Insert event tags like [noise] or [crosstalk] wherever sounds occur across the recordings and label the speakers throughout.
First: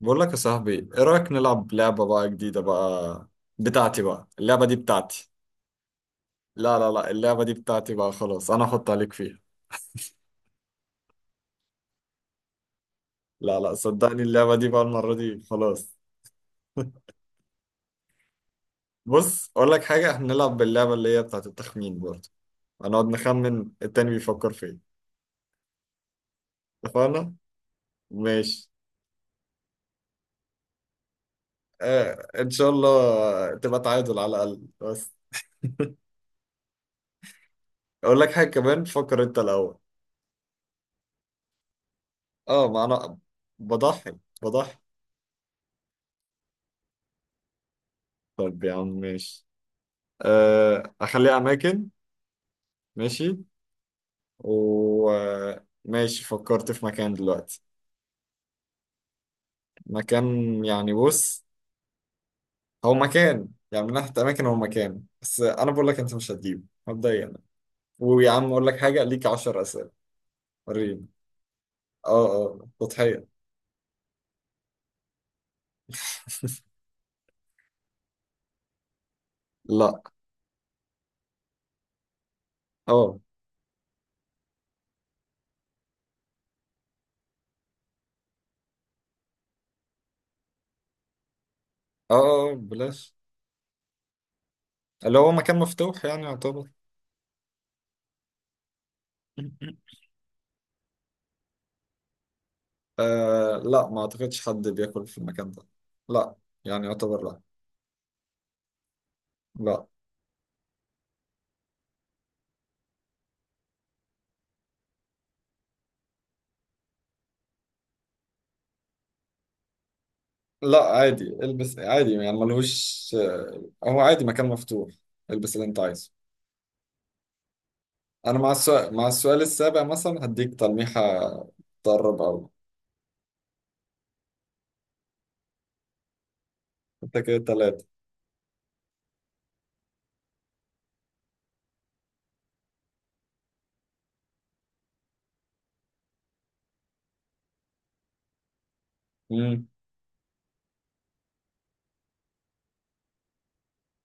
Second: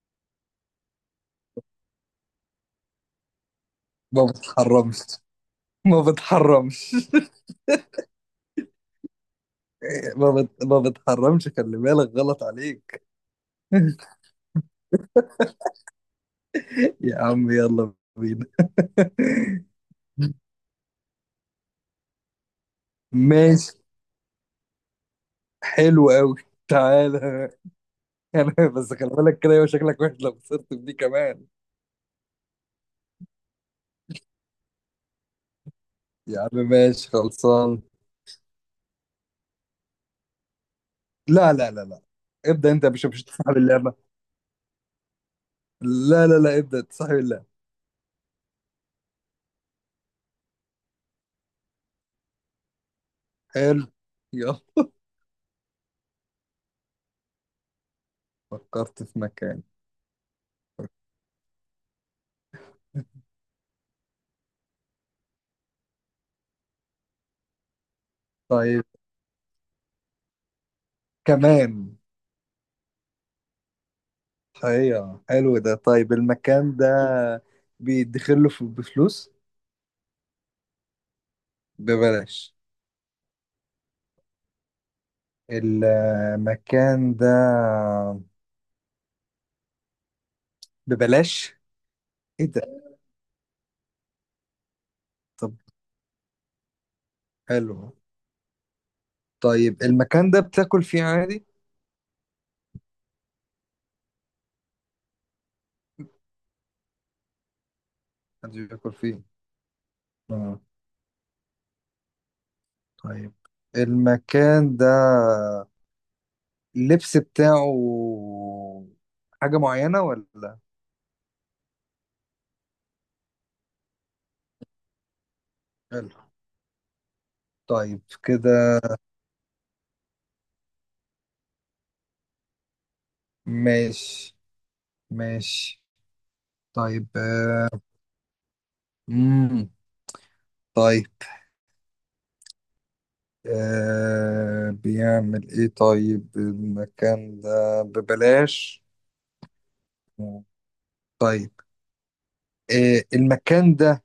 Speaker 1: بقول لك يا صاحبي، ايه رأيك نلعب لعبة بقى جديدة بقى؟ بتاعتي
Speaker 2: ما
Speaker 1: بقى، اللعبة دي
Speaker 2: بتحرمش.
Speaker 1: بتاعتي.
Speaker 2: ما
Speaker 1: لا لا
Speaker 2: بتحرمش.
Speaker 1: لا، اللعبة دي بتاعتي بقى خلاص، انا احط عليك فيها.
Speaker 2: ما بتحرمش، خلي بالك غلط عليك.
Speaker 1: لا لا، صدقني
Speaker 2: [laughs]
Speaker 1: اللعبة دي بقى المرة دي خلاص. [laughs]
Speaker 2: يا عم يلا بينا.
Speaker 1: بص، اقول لك حاجة، احنا نلعب باللعبة اللي هي بتاعت التخمين برضه. هنقعد نخمن
Speaker 2: ماشي.
Speaker 1: التاني بيفكر في ايه.
Speaker 2: حلو قوي.
Speaker 1: اتفقنا.
Speaker 2: تعالى. [laughs] انا
Speaker 1: ماشي.
Speaker 2: بس خلي بالك كده، يبقى شكلك وحش لو خسرت في دي كمان.
Speaker 1: آه ان شاء الله تبقى تعادل على الاقل بس.
Speaker 2: يا عم ماشي خلصان.
Speaker 1: اقول لك حاجة كمان، فكر انت الاول.
Speaker 2: لا لا لا لا،
Speaker 1: اه،
Speaker 2: ابدأ
Speaker 1: ما
Speaker 2: انت، مش
Speaker 1: انا
Speaker 2: مش تصاحب اللعبة.
Speaker 1: بضحي بضحي.
Speaker 2: لا لا لا، ابدأ تصاحب اللعبة.
Speaker 1: طب يا عم ماشي. آه، اخليها اماكن. ماشي.
Speaker 2: حلو. يلا.
Speaker 1: وماشي فكرت في مكان دلوقتي.
Speaker 2: فكرت في مكان.
Speaker 1: مكان، يعني بص، هو مكان يعني من ناحية اماكن، هو مكان، بس انا بقول لك انت مش هتجيبه مبدئيا. ويا عم اقول لك
Speaker 2: طيب.
Speaker 1: حاجة، ليك 10 اسئلة. وريني.
Speaker 2: كمان.
Speaker 1: اه اه تضحية.
Speaker 2: ايوه حلو ده. طيب
Speaker 1: [laughs]
Speaker 2: المكان ده بيدخله بفلوس،
Speaker 1: لا.
Speaker 2: ببلاش؟
Speaker 1: اه
Speaker 2: المكان ده ببلاش؟
Speaker 1: اه.
Speaker 2: ايه
Speaker 1: آه، آه،
Speaker 2: ده.
Speaker 1: بلاش. اللي هو
Speaker 2: طب.
Speaker 1: مكان مفتوح يعني يعتبر. [laughs]
Speaker 2: حلو. طيب المكان ده بتاكل فيه عادي؟
Speaker 1: آه لا، ما اعتقدش حد بياكل في المكان ده. لا، يعني يعتبر لا.
Speaker 2: محدش بياكل فيه؟
Speaker 1: لا
Speaker 2: اه. طيب. المكان ده اللبس بتاعه حاجة معينة ولا؟
Speaker 1: لا، عادي البس عادي يعني ملهوش. هو عادي مكان مفتوح، البس اللي انت عايزه.
Speaker 2: حلو. طيب
Speaker 1: انا مع
Speaker 2: كده.
Speaker 1: السؤال مع السؤال السابع مثلا هديك تلميحة. تقرب اوي.
Speaker 2: ماشي ماشي. طيب.
Speaker 1: انت كده تلاتة.
Speaker 2: امم. طيب، آه، بيعمل ايه طيب المكان ده ببلاش؟
Speaker 1: امم.
Speaker 2: طيب، آه، المكان ده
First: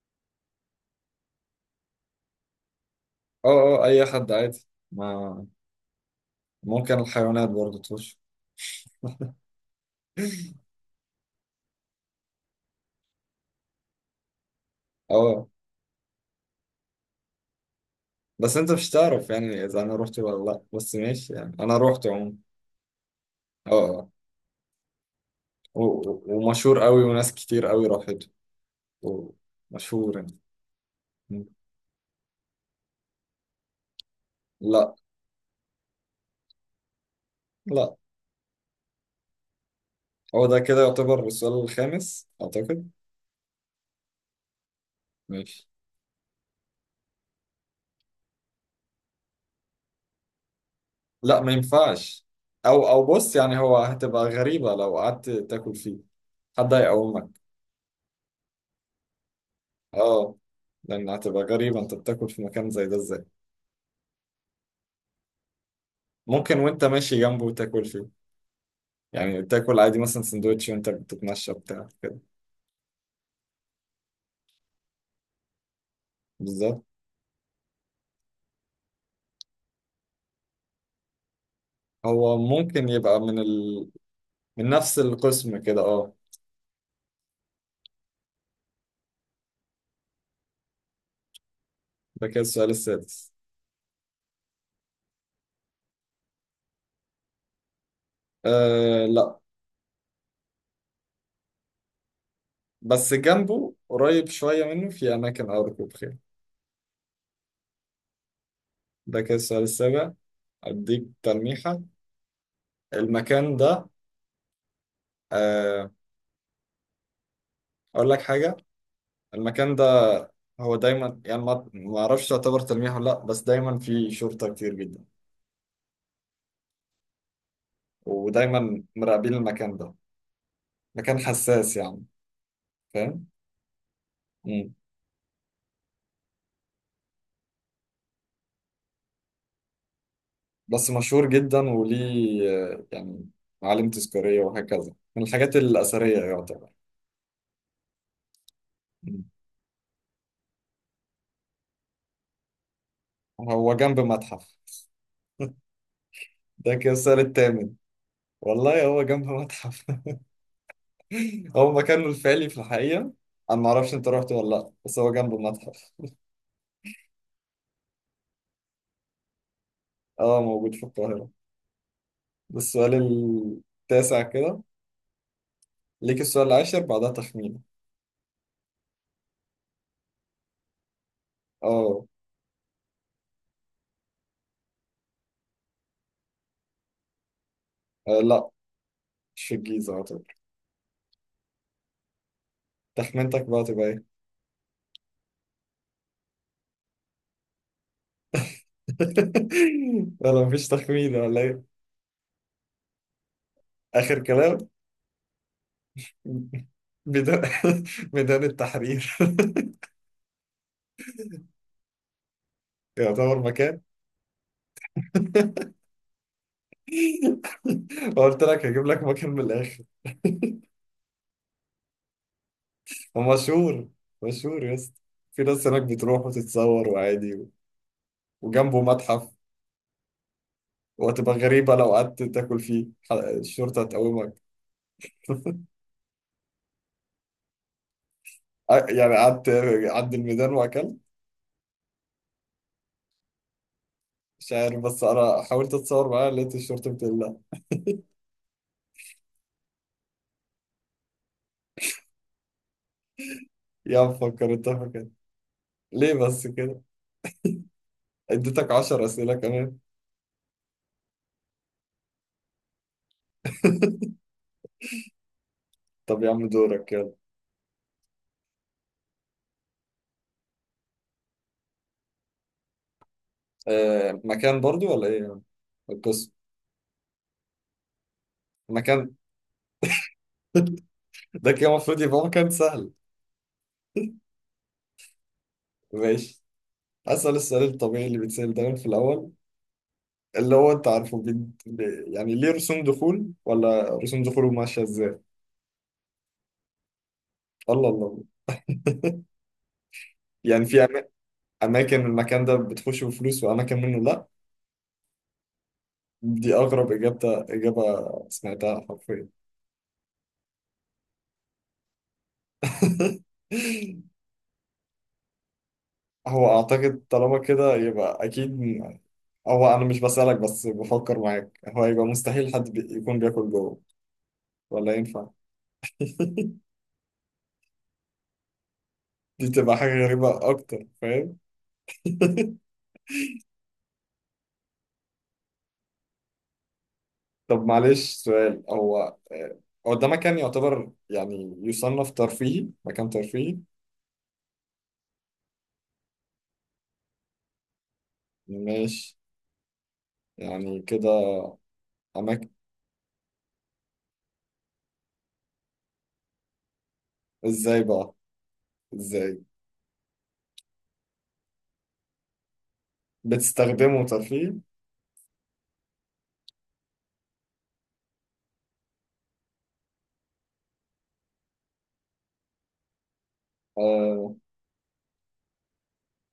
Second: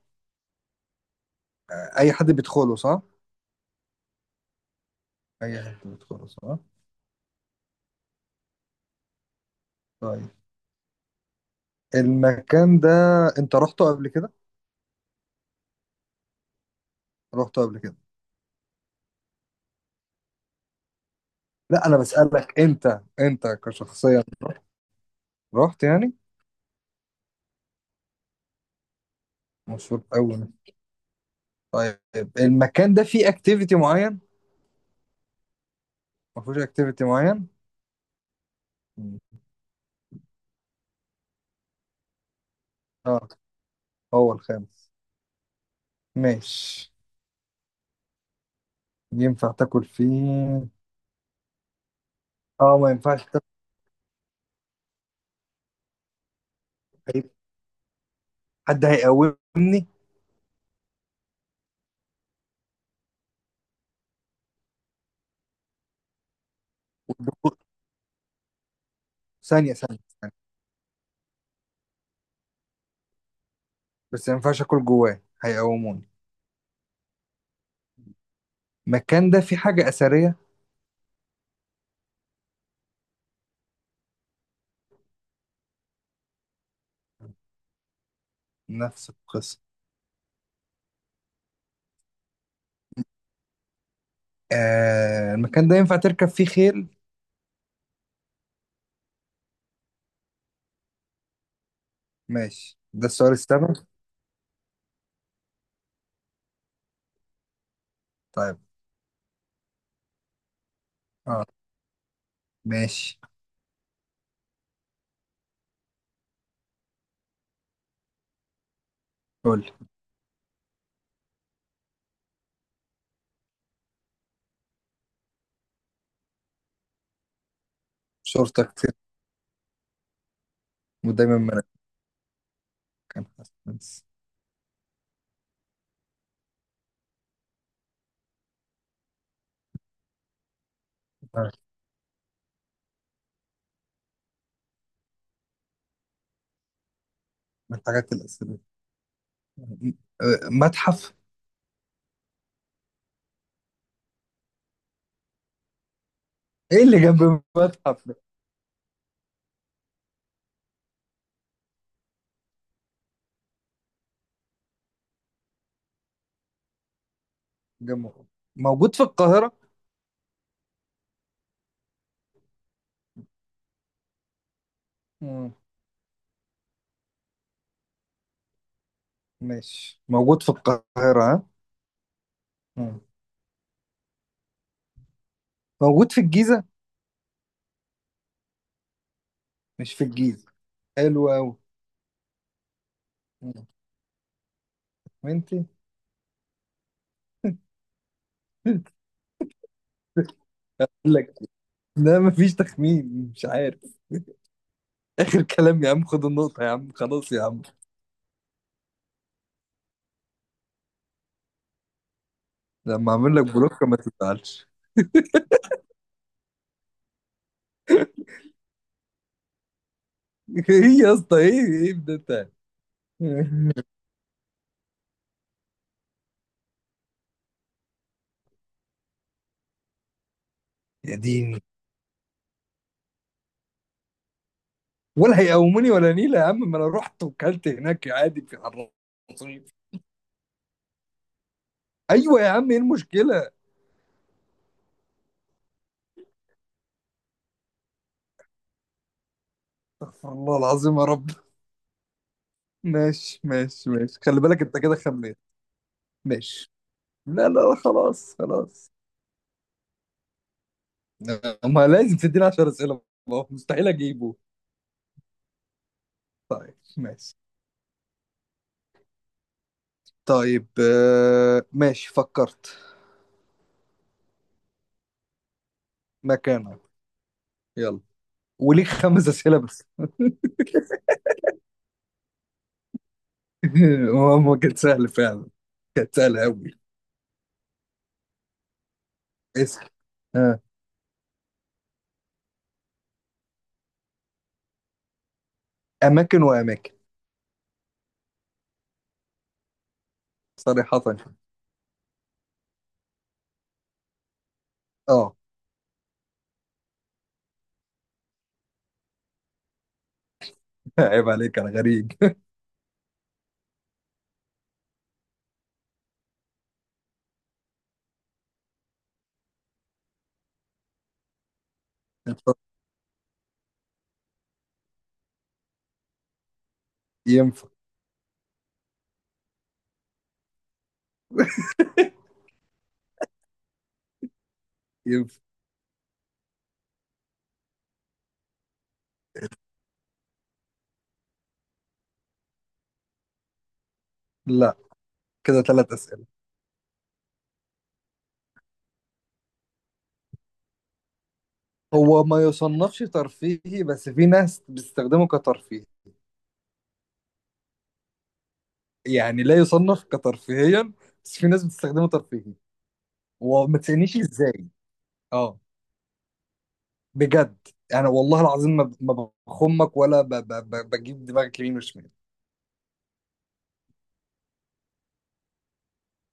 Speaker 2: اي حد بيدخله صح؟
Speaker 1: اه اه اي حد عادي ما.
Speaker 2: اي حد بيدخله صح.
Speaker 1: ممكن الحيوانات برضه تخش.
Speaker 2: طيب.
Speaker 1: [laughs]
Speaker 2: المكان ده انت رحته قبل كده؟
Speaker 1: اه،
Speaker 2: رحته قبل كده؟
Speaker 1: بس انت مش تعرف يعني اذا انا روحت ولا لا، بس ماشي يعني انا
Speaker 2: لا انا
Speaker 1: روحت عموما.
Speaker 2: بسألك انت، انت
Speaker 1: اه اه،
Speaker 2: كشخصيا رحت يعني.
Speaker 1: ومشهور قوي وناس كتير قوي راحت.
Speaker 2: مشهور
Speaker 1: ومشهور
Speaker 2: قوي.
Speaker 1: يعني. مم.
Speaker 2: طيب المكان ده فيه اكتيفيتي معين؟
Speaker 1: لا
Speaker 2: ما فيهوش اكتيفيتي معين؟
Speaker 1: لا،
Speaker 2: مم.
Speaker 1: هو ده كده يعتبر السؤال الخامس أعتقد.
Speaker 2: اه. هو الخامس.
Speaker 1: ماشي.
Speaker 2: ماشي. ينفع تاكل فيه؟
Speaker 1: لا ما ينفعش.
Speaker 2: اه
Speaker 1: أو
Speaker 2: ما
Speaker 1: أو
Speaker 2: ينفعش.
Speaker 1: بص، يعني هو هتبقى غريبة لو قعدت تاكل فيه. حد هيقومك.
Speaker 2: تاكل. حد هيقومني؟
Speaker 1: اه، لأن هتبقى غريبة أنت بتاكل في مكان زي ده إزاي؟ ممكن وأنت ماشي جنبه
Speaker 2: والدكتور.
Speaker 1: وتاكل فيه. يعني
Speaker 2: ثانية
Speaker 1: تاكل عادي
Speaker 2: ثانية
Speaker 1: مثلا
Speaker 2: ثانية،
Speaker 1: سندوتش وأنت بتتمشى بتاع كده.
Speaker 2: بس ما ينفعش اكل جواه هيقوموني؟
Speaker 1: بالظبط.
Speaker 2: المكان ده فيه حاجة أثرية؟
Speaker 1: هو ممكن يبقى من نفس القسم كده اه.
Speaker 2: نفس القصة.
Speaker 1: ده كده السؤال السادس.
Speaker 2: آه المكان ده ينفع تركب فيه خيل؟
Speaker 1: آه لا،
Speaker 2: ماشي ده
Speaker 1: بس
Speaker 2: السؤال
Speaker 1: جنبه
Speaker 2: السبب.
Speaker 1: قريب شوية منه في أماكن أو ركوب خيل.
Speaker 2: طيب.
Speaker 1: ده كده السؤال السابع. أديك
Speaker 2: اه.
Speaker 1: تلميحة.
Speaker 2: ماشي.
Speaker 1: المكان ده، آه، أقول لك حاجة.
Speaker 2: قول.
Speaker 1: المكان ده، هو دايما يعني ما أعرفش تعتبر تلميح ولا لأ، بس دايما فيه شرطة كتير جدا.
Speaker 2: شرطة
Speaker 1: ودايما
Speaker 2: كتير؟
Speaker 1: مراقبين المكان ده، مكان
Speaker 2: ودايما ملك.
Speaker 1: حساس يعني.
Speaker 2: كان
Speaker 1: فاهم.
Speaker 2: حاسس.
Speaker 1: مم. بس مشهور
Speaker 2: آه،
Speaker 1: جدا وليه، آه، يعني معالم تذكارية وهكذا من الحاجات الأثرية يعتبر.
Speaker 2: من الحاجات الأثرية.
Speaker 1: مم.
Speaker 2: آه، متحف.
Speaker 1: هو جنب متحف. ده
Speaker 2: ايه
Speaker 1: كده
Speaker 2: اللي
Speaker 1: السؤال
Speaker 2: جنب
Speaker 1: الثامن.
Speaker 2: المتحف ده؟
Speaker 1: والله هو جنب متحف، هو مكانه الفعلي في الحقيقة. أنا معرفش أنت رحت ولا لأ، بس هو جنبه المتحف.
Speaker 2: جنبه. موجود في القاهرة؟
Speaker 1: أه موجود في القاهرة. ده السؤال التاسع كده.
Speaker 2: مم.
Speaker 1: ليك السؤال العاشر بعدها تخمين.
Speaker 2: ماشي موجود في القاهرة ها.
Speaker 1: أه.
Speaker 2: مم. موجود في الجيزة؟
Speaker 1: آه، لأ مش في الجيزة
Speaker 2: مش في
Speaker 1: أعتقد.
Speaker 2: الجيزة. حلو أوي.
Speaker 1: تخمينتك بقى تبقى إيه؟
Speaker 2: وأنت. [laughs]
Speaker 1: [laughs] ولا مفيش تخمين
Speaker 2: لك.
Speaker 1: ولا إيه؟
Speaker 2: لا مفيش تخمين، مش عارف.
Speaker 1: آخر كلام.
Speaker 2: آخر كلام يا عم، خد
Speaker 1: [laughs]
Speaker 2: النقطة يا عم، خلاص
Speaker 1: ميدان.
Speaker 2: يا عم.
Speaker 1: [laughs] ميدان التحرير. [laughs]
Speaker 2: لما أعمل
Speaker 1: يعتبر
Speaker 2: لك
Speaker 1: مكان.
Speaker 2: بلوك ما تزعلش.
Speaker 1: [laughs] قلت لك هجيب لك مكان من الآخر.
Speaker 2: [laughs] إيه يا اسطى، إيه إيه ده ده.
Speaker 1: ومشهور مشهور
Speaker 2: [laughs]
Speaker 1: مشهور يا اسطى. في ناس هناك بتروح وتتصور وعادي. وجنبه متحف.
Speaker 2: يا
Speaker 1: وهتبقى
Speaker 2: ديني،
Speaker 1: غريبة لو قعدت تاكل فيه، الشرطة هتقومك.
Speaker 2: ولا هيقوموني ولا نيلة يا عم، ما أنا رحت وكلت هناك عادي في
Speaker 1: يعني قعدت
Speaker 2: الرصيف.
Speaker 1: عند الميدان وأكلت.
Speaker 2: أيوة يا عم إيه المشكلة.
Speaker 1: مش عارف، بس أنا حاولت أتصور معاه لقيت الشرطة بتقول لا.
Speaker 2: الله العظيم يا رب. ماشي ماشي
Speaker 1: يا
Speaker 2: ماشي، خلي
Speaker 1: مفكر
Speaker 2: بالك
Speaker 1: أنت
Speaker 2: أنت كده
Speaker 1: فاكر
Speaker 2: خميت.
Speaker 1: ليه بس
Speaker 2: ماشي.
Speaker 1: كده؟
Speaker 2: لا لا لا، خلاص
Speaker 1: اديتك
Speaker 2: خلاص.
Speaker 1: عشر أسئلة كمان.
Speaker 2: ما لازم تديني 10 اسئله، ما هو مستحيل
Speaker 1: [laughs]
Speaker 2: اجيبه.
Speaker 1: طب يا عم
Speaker 2: طيب
Speaker 1: دورك يلا.
Speaker 2: ماشي. طيب آه، ماشي فكرت.
Speaker 1: أه مكان برضو ولا إيه القصة؟
Speaker 2: مكانك. يلا. وليك
Speaker 1: مكان.
Speaker 2: 5 اسئله بس.
Speaker 1: [laughs] ده كده المفروض يبقى مكان سهل.
Speaker 2: [laughs] هو كانت سهله فعلا. كانت سهله
Speaker 1: ماشي.
Speaker 2: قوي.
Speaker 1: أسأل السؤال الطبيعي اللي بيتسأل دايما في الأول.
Speaker 2: اسال.
Speaker 1: اللي
Speaker 2: آه.
Speaker 1: هو انت عارفه، يعني ليه رسوم دخول ولا رسوم دخوله ماشيه ازاي؟
Speaker 2: اماكن واماكن.
Speaker 1: الله الله. يعني في
Speaker 2: صريحه.
Speaker 1: اماكن المكان ده بتخش بفلوس واماكن منه لا.
Speaker 2: اه.
Speaker 1: دي اغرب اجابه سمعتها حرفيا.
Speaker 2: [laughs] عيب عليك، انا غريب.
Speaker 1: [laughs] هو اعتقد طالما كده يبقى اكيد هو انا مش بسألك بس بفكر معاك، هو يبقى مستحيل حد
Speaker 2: [laughs]
Speaker 1: يكون بياكل جوه ولا ينفع. [laughs]
Speaker 2: ينفع.
Speaker 1: دي تبقى حاجه غريبه اكتر، فاهم. [laughs]
Speaker 2: ينفع.
Speaker 1: طب معلش، سؤال. هو آه، هو ده مكان يعتبر يعني يصنف ترفيهي؟ مكان ترفيهي؟
Speaker 2: لا، كده 3 اسئله.
Speaker 1: ماشي يعني كده.
Speaker 2: هو ما
Speaker 1: أماكن.
Speaker 2: يصنفش ترفيهي، بس في ناس بتستخدمه كترفيه.
Speaker 1: إزاي بقى، إزاي؟
Speaker 2: يعني لا يصنف كترفيهيا، بس في ناس بتستخدمه ترفيهي. وما
Speaker 1: بتستخدمه
Speaker 2: تسألنيش
Speaker 1: ترفيهي؟
Speaker 2: ازاي. اه. بجد. انا والله العظيم ما بخمك، ولا بجيب دماغك يمين وشمال.
Speaker 1: آه،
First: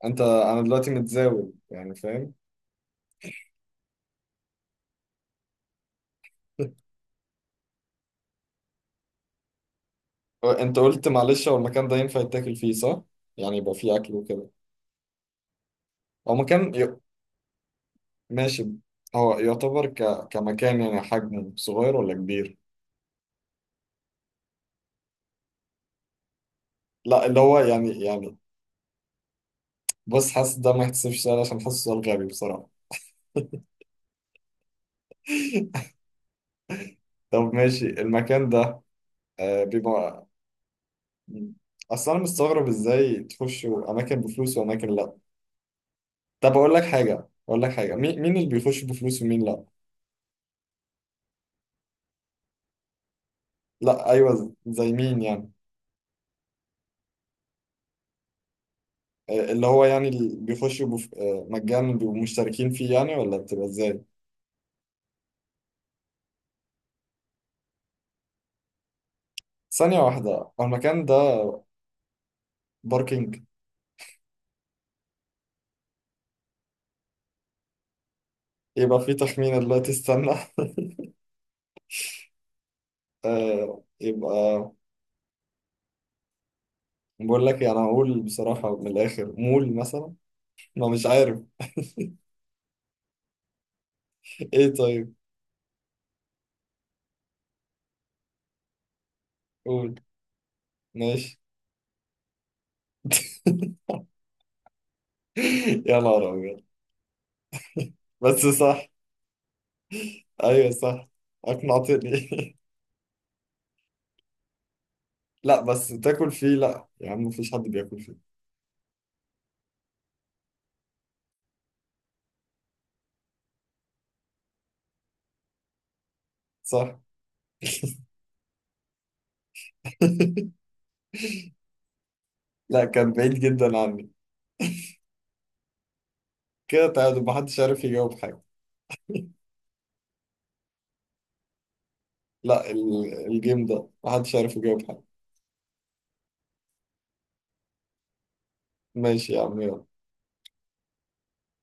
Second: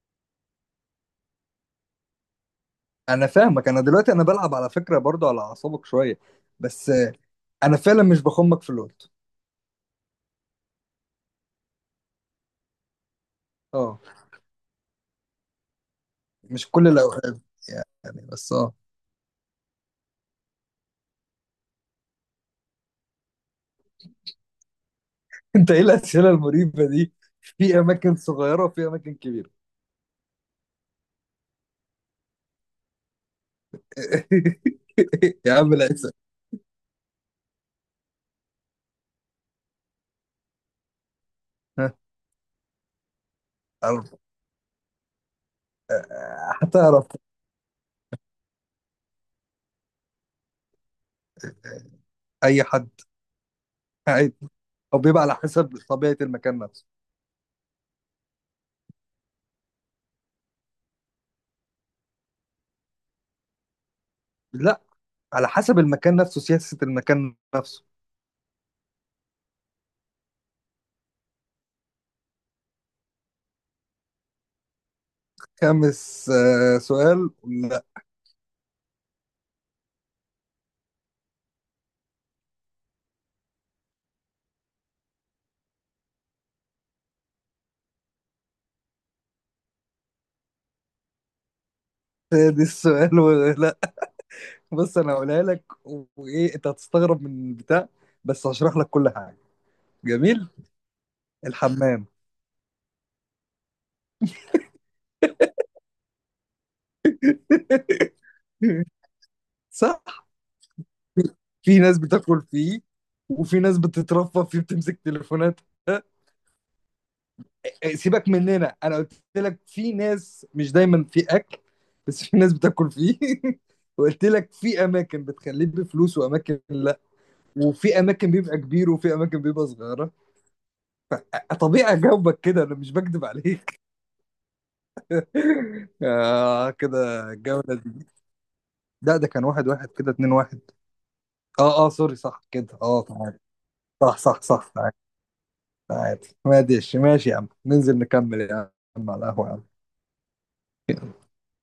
Speaker 1: أنا دلوقتي متزاول يعني فاهم.
Speaker 2: انا فاهمك، انا دلوقتي انا بلعب على فكرة برضو على اعصابك شوية.
Speaker 1: [laughs]
Speaker 2: بس آه، انا فعلا مش بخمك في اللوت.
Speaker 1: هو أنت قلت معلش، هو المكان ده ينفع يتاكل فيه صح؟ يعني يبقى فيه
Speaker 2: اه،
Speaker 1: أكل وكده. هو
Speaker 2: مش
Speaker 1: مكان
Speaker 2: كل الاوقات، يعني، بس
Speaker 1: ماشي.
Speaker 2: اه.
Speaker 1: هو يعتبر كمكان يعني حجمه صغير ولا كبير؟
Speaker 2: [laughs] انت ايه الاسئلة المريبة دي؟
Speaker 1: لا، اللي هو
Speaker 2: في
Speaker 1: يعني
Speaker 2: اماكن
Speaker 1: يعني
Speaker 2: صغيرة وفي اماكن كبيرة.
Speaker 1: بص، حاسس ده ما يحتسبش سؤال عشان حاسس سؤال غبي بصراحة.
Speaker 2: [laughs] يا عم
Speaker 1: [laughs]
Speaker 2: لا، اسأل.
Speaker 1: طب ماشي. المكان ده آه بيبقى،
Speaker 2: ها،
Speaker 1: اصل انا مستغرب ازاي تخشوا
Speaker 2: عارف.
Speaker 1: اماكن بفلوس واماكن لا. طب
Speaker 2: آه،
Speaker 1: اقول لك
Speaker 2: هتعرف.
Speaker 1: حاجه اقول لك حاجه مين اللي بيخش بفلوس ومين لا؟
Speaker 2: اي حد
Speaker 1: لا
Speaker 2: عادي،
Speaker 1: ايوه، زي
Speaker 2: او
Speaker 1: مين
Speaker 2: بيبقى على
Speaker 1: يعني؟
Speaker 2: حسب طبيعة المكان نفسه.
Speaker 1: آه، اللي هو يعني اللي بيخشوا آه، مجانا بيبقوا مشتركين فيه يعني ولا بتبقى ازاي؟
Speaker 2: لا، على حسب المكان نفسه، سياسة المكان نفسه.
Speaker 1: ثانيه واحده. هو المكان ده باركينج؟
Speaker 2: خامس آه، سؤال. لا.
Speaker 1: يبقى فيه تخمينه دلوقتي، استنى. [laughs] آه، يبقى بقول لك يعني هقول بصراحه من الاخر، مول مثلا. ما مش عارف.
Speaker 2: سادس سؤال. [laughs] لا.
Speaker 1: ايه
Speaker 2: بص انا
Speaker 1: طيب.
Speaker 2: هقولها لك، وايه انت هتستغرب من البتاع، بس هشرح لك كل حاجة.
Speaker 1: قول.
Speaker 2: جميل.
Speaker 1: ماشي.
Speaker 2: الحمام.
Speaker 1: [laughs] يا نهار ابيض!
Speaker 2: [laughs]
Speaker 1: بس صح.
Speaker 2: صح.
Speaker 1: ايوه صح.
Speaker 2: في ناس
Speaker 1: اقنعتني.
Speaker 2: بتاكل فيه، وفي ناس بتترفه فيه بتمسك
Speaker 1: [laughs]
Speaker 2: تليفونات.
Speaker 1: لا بس
Speaker 2: آه،
Speaker 1: تاكل فيه لا، يا عم مفيش حد بياكل فيه
Speaker 2: سيبك مننا، انا قلت لك في ناس، مش دايما في اكل، بس في ناس بتاكل فيه. [laughs] وقلت لك في اماكن بتخليه بفلوس واماكن،
Speaker 1: صح.
Speaker 2: وفي اماكن بيبقى كبير وفي اماكن بيبقى صغيره.
Speaker 1: [laughs]
Speaker 2: طبيعي اجاوبك كده، انا
Speaker 1: لا،
Speaker 2: مش
Speaker 1: كان
Speaker 2: بكدب
Speaker 1: بعيد جدا
Speaker 2: عليك.
Speaker 1: عني.
Speaker 2: [laughs] آه
Speaker 1: كده تعادل،
Speaker 2: كده.
Speaker 1: محدش
Speaker 2: الجوله
Speaker 1: عارف
Speaker 2: دي.
Speaker 1: يجاوب حاجة.
Speaker 2: لا ده كان واحد واحد كده، اتنين واحد. اه اه سوري، صح
Speaker 1: لا
Speaker 2: كده، اه تعادل.
Speaker 1: الجيم ده
Speaker 2: صح
Speaker 1: محدش
Speaker 2: صح
Speaker 1: عارف
Speaker 2: صح،
Speaker 1: يجاوب
Speaker 2: تعادل.
Speaker 1: حاجة.
Speaker 2: تعادل. ماشي ماشي يا عم، ننزل نكمل يا عم على
Speaker 1: ماشي يا
Speaker 2: القهوه يا
Speaker 1: عم
Speaker 2: عم.
Speaker 1: يلا.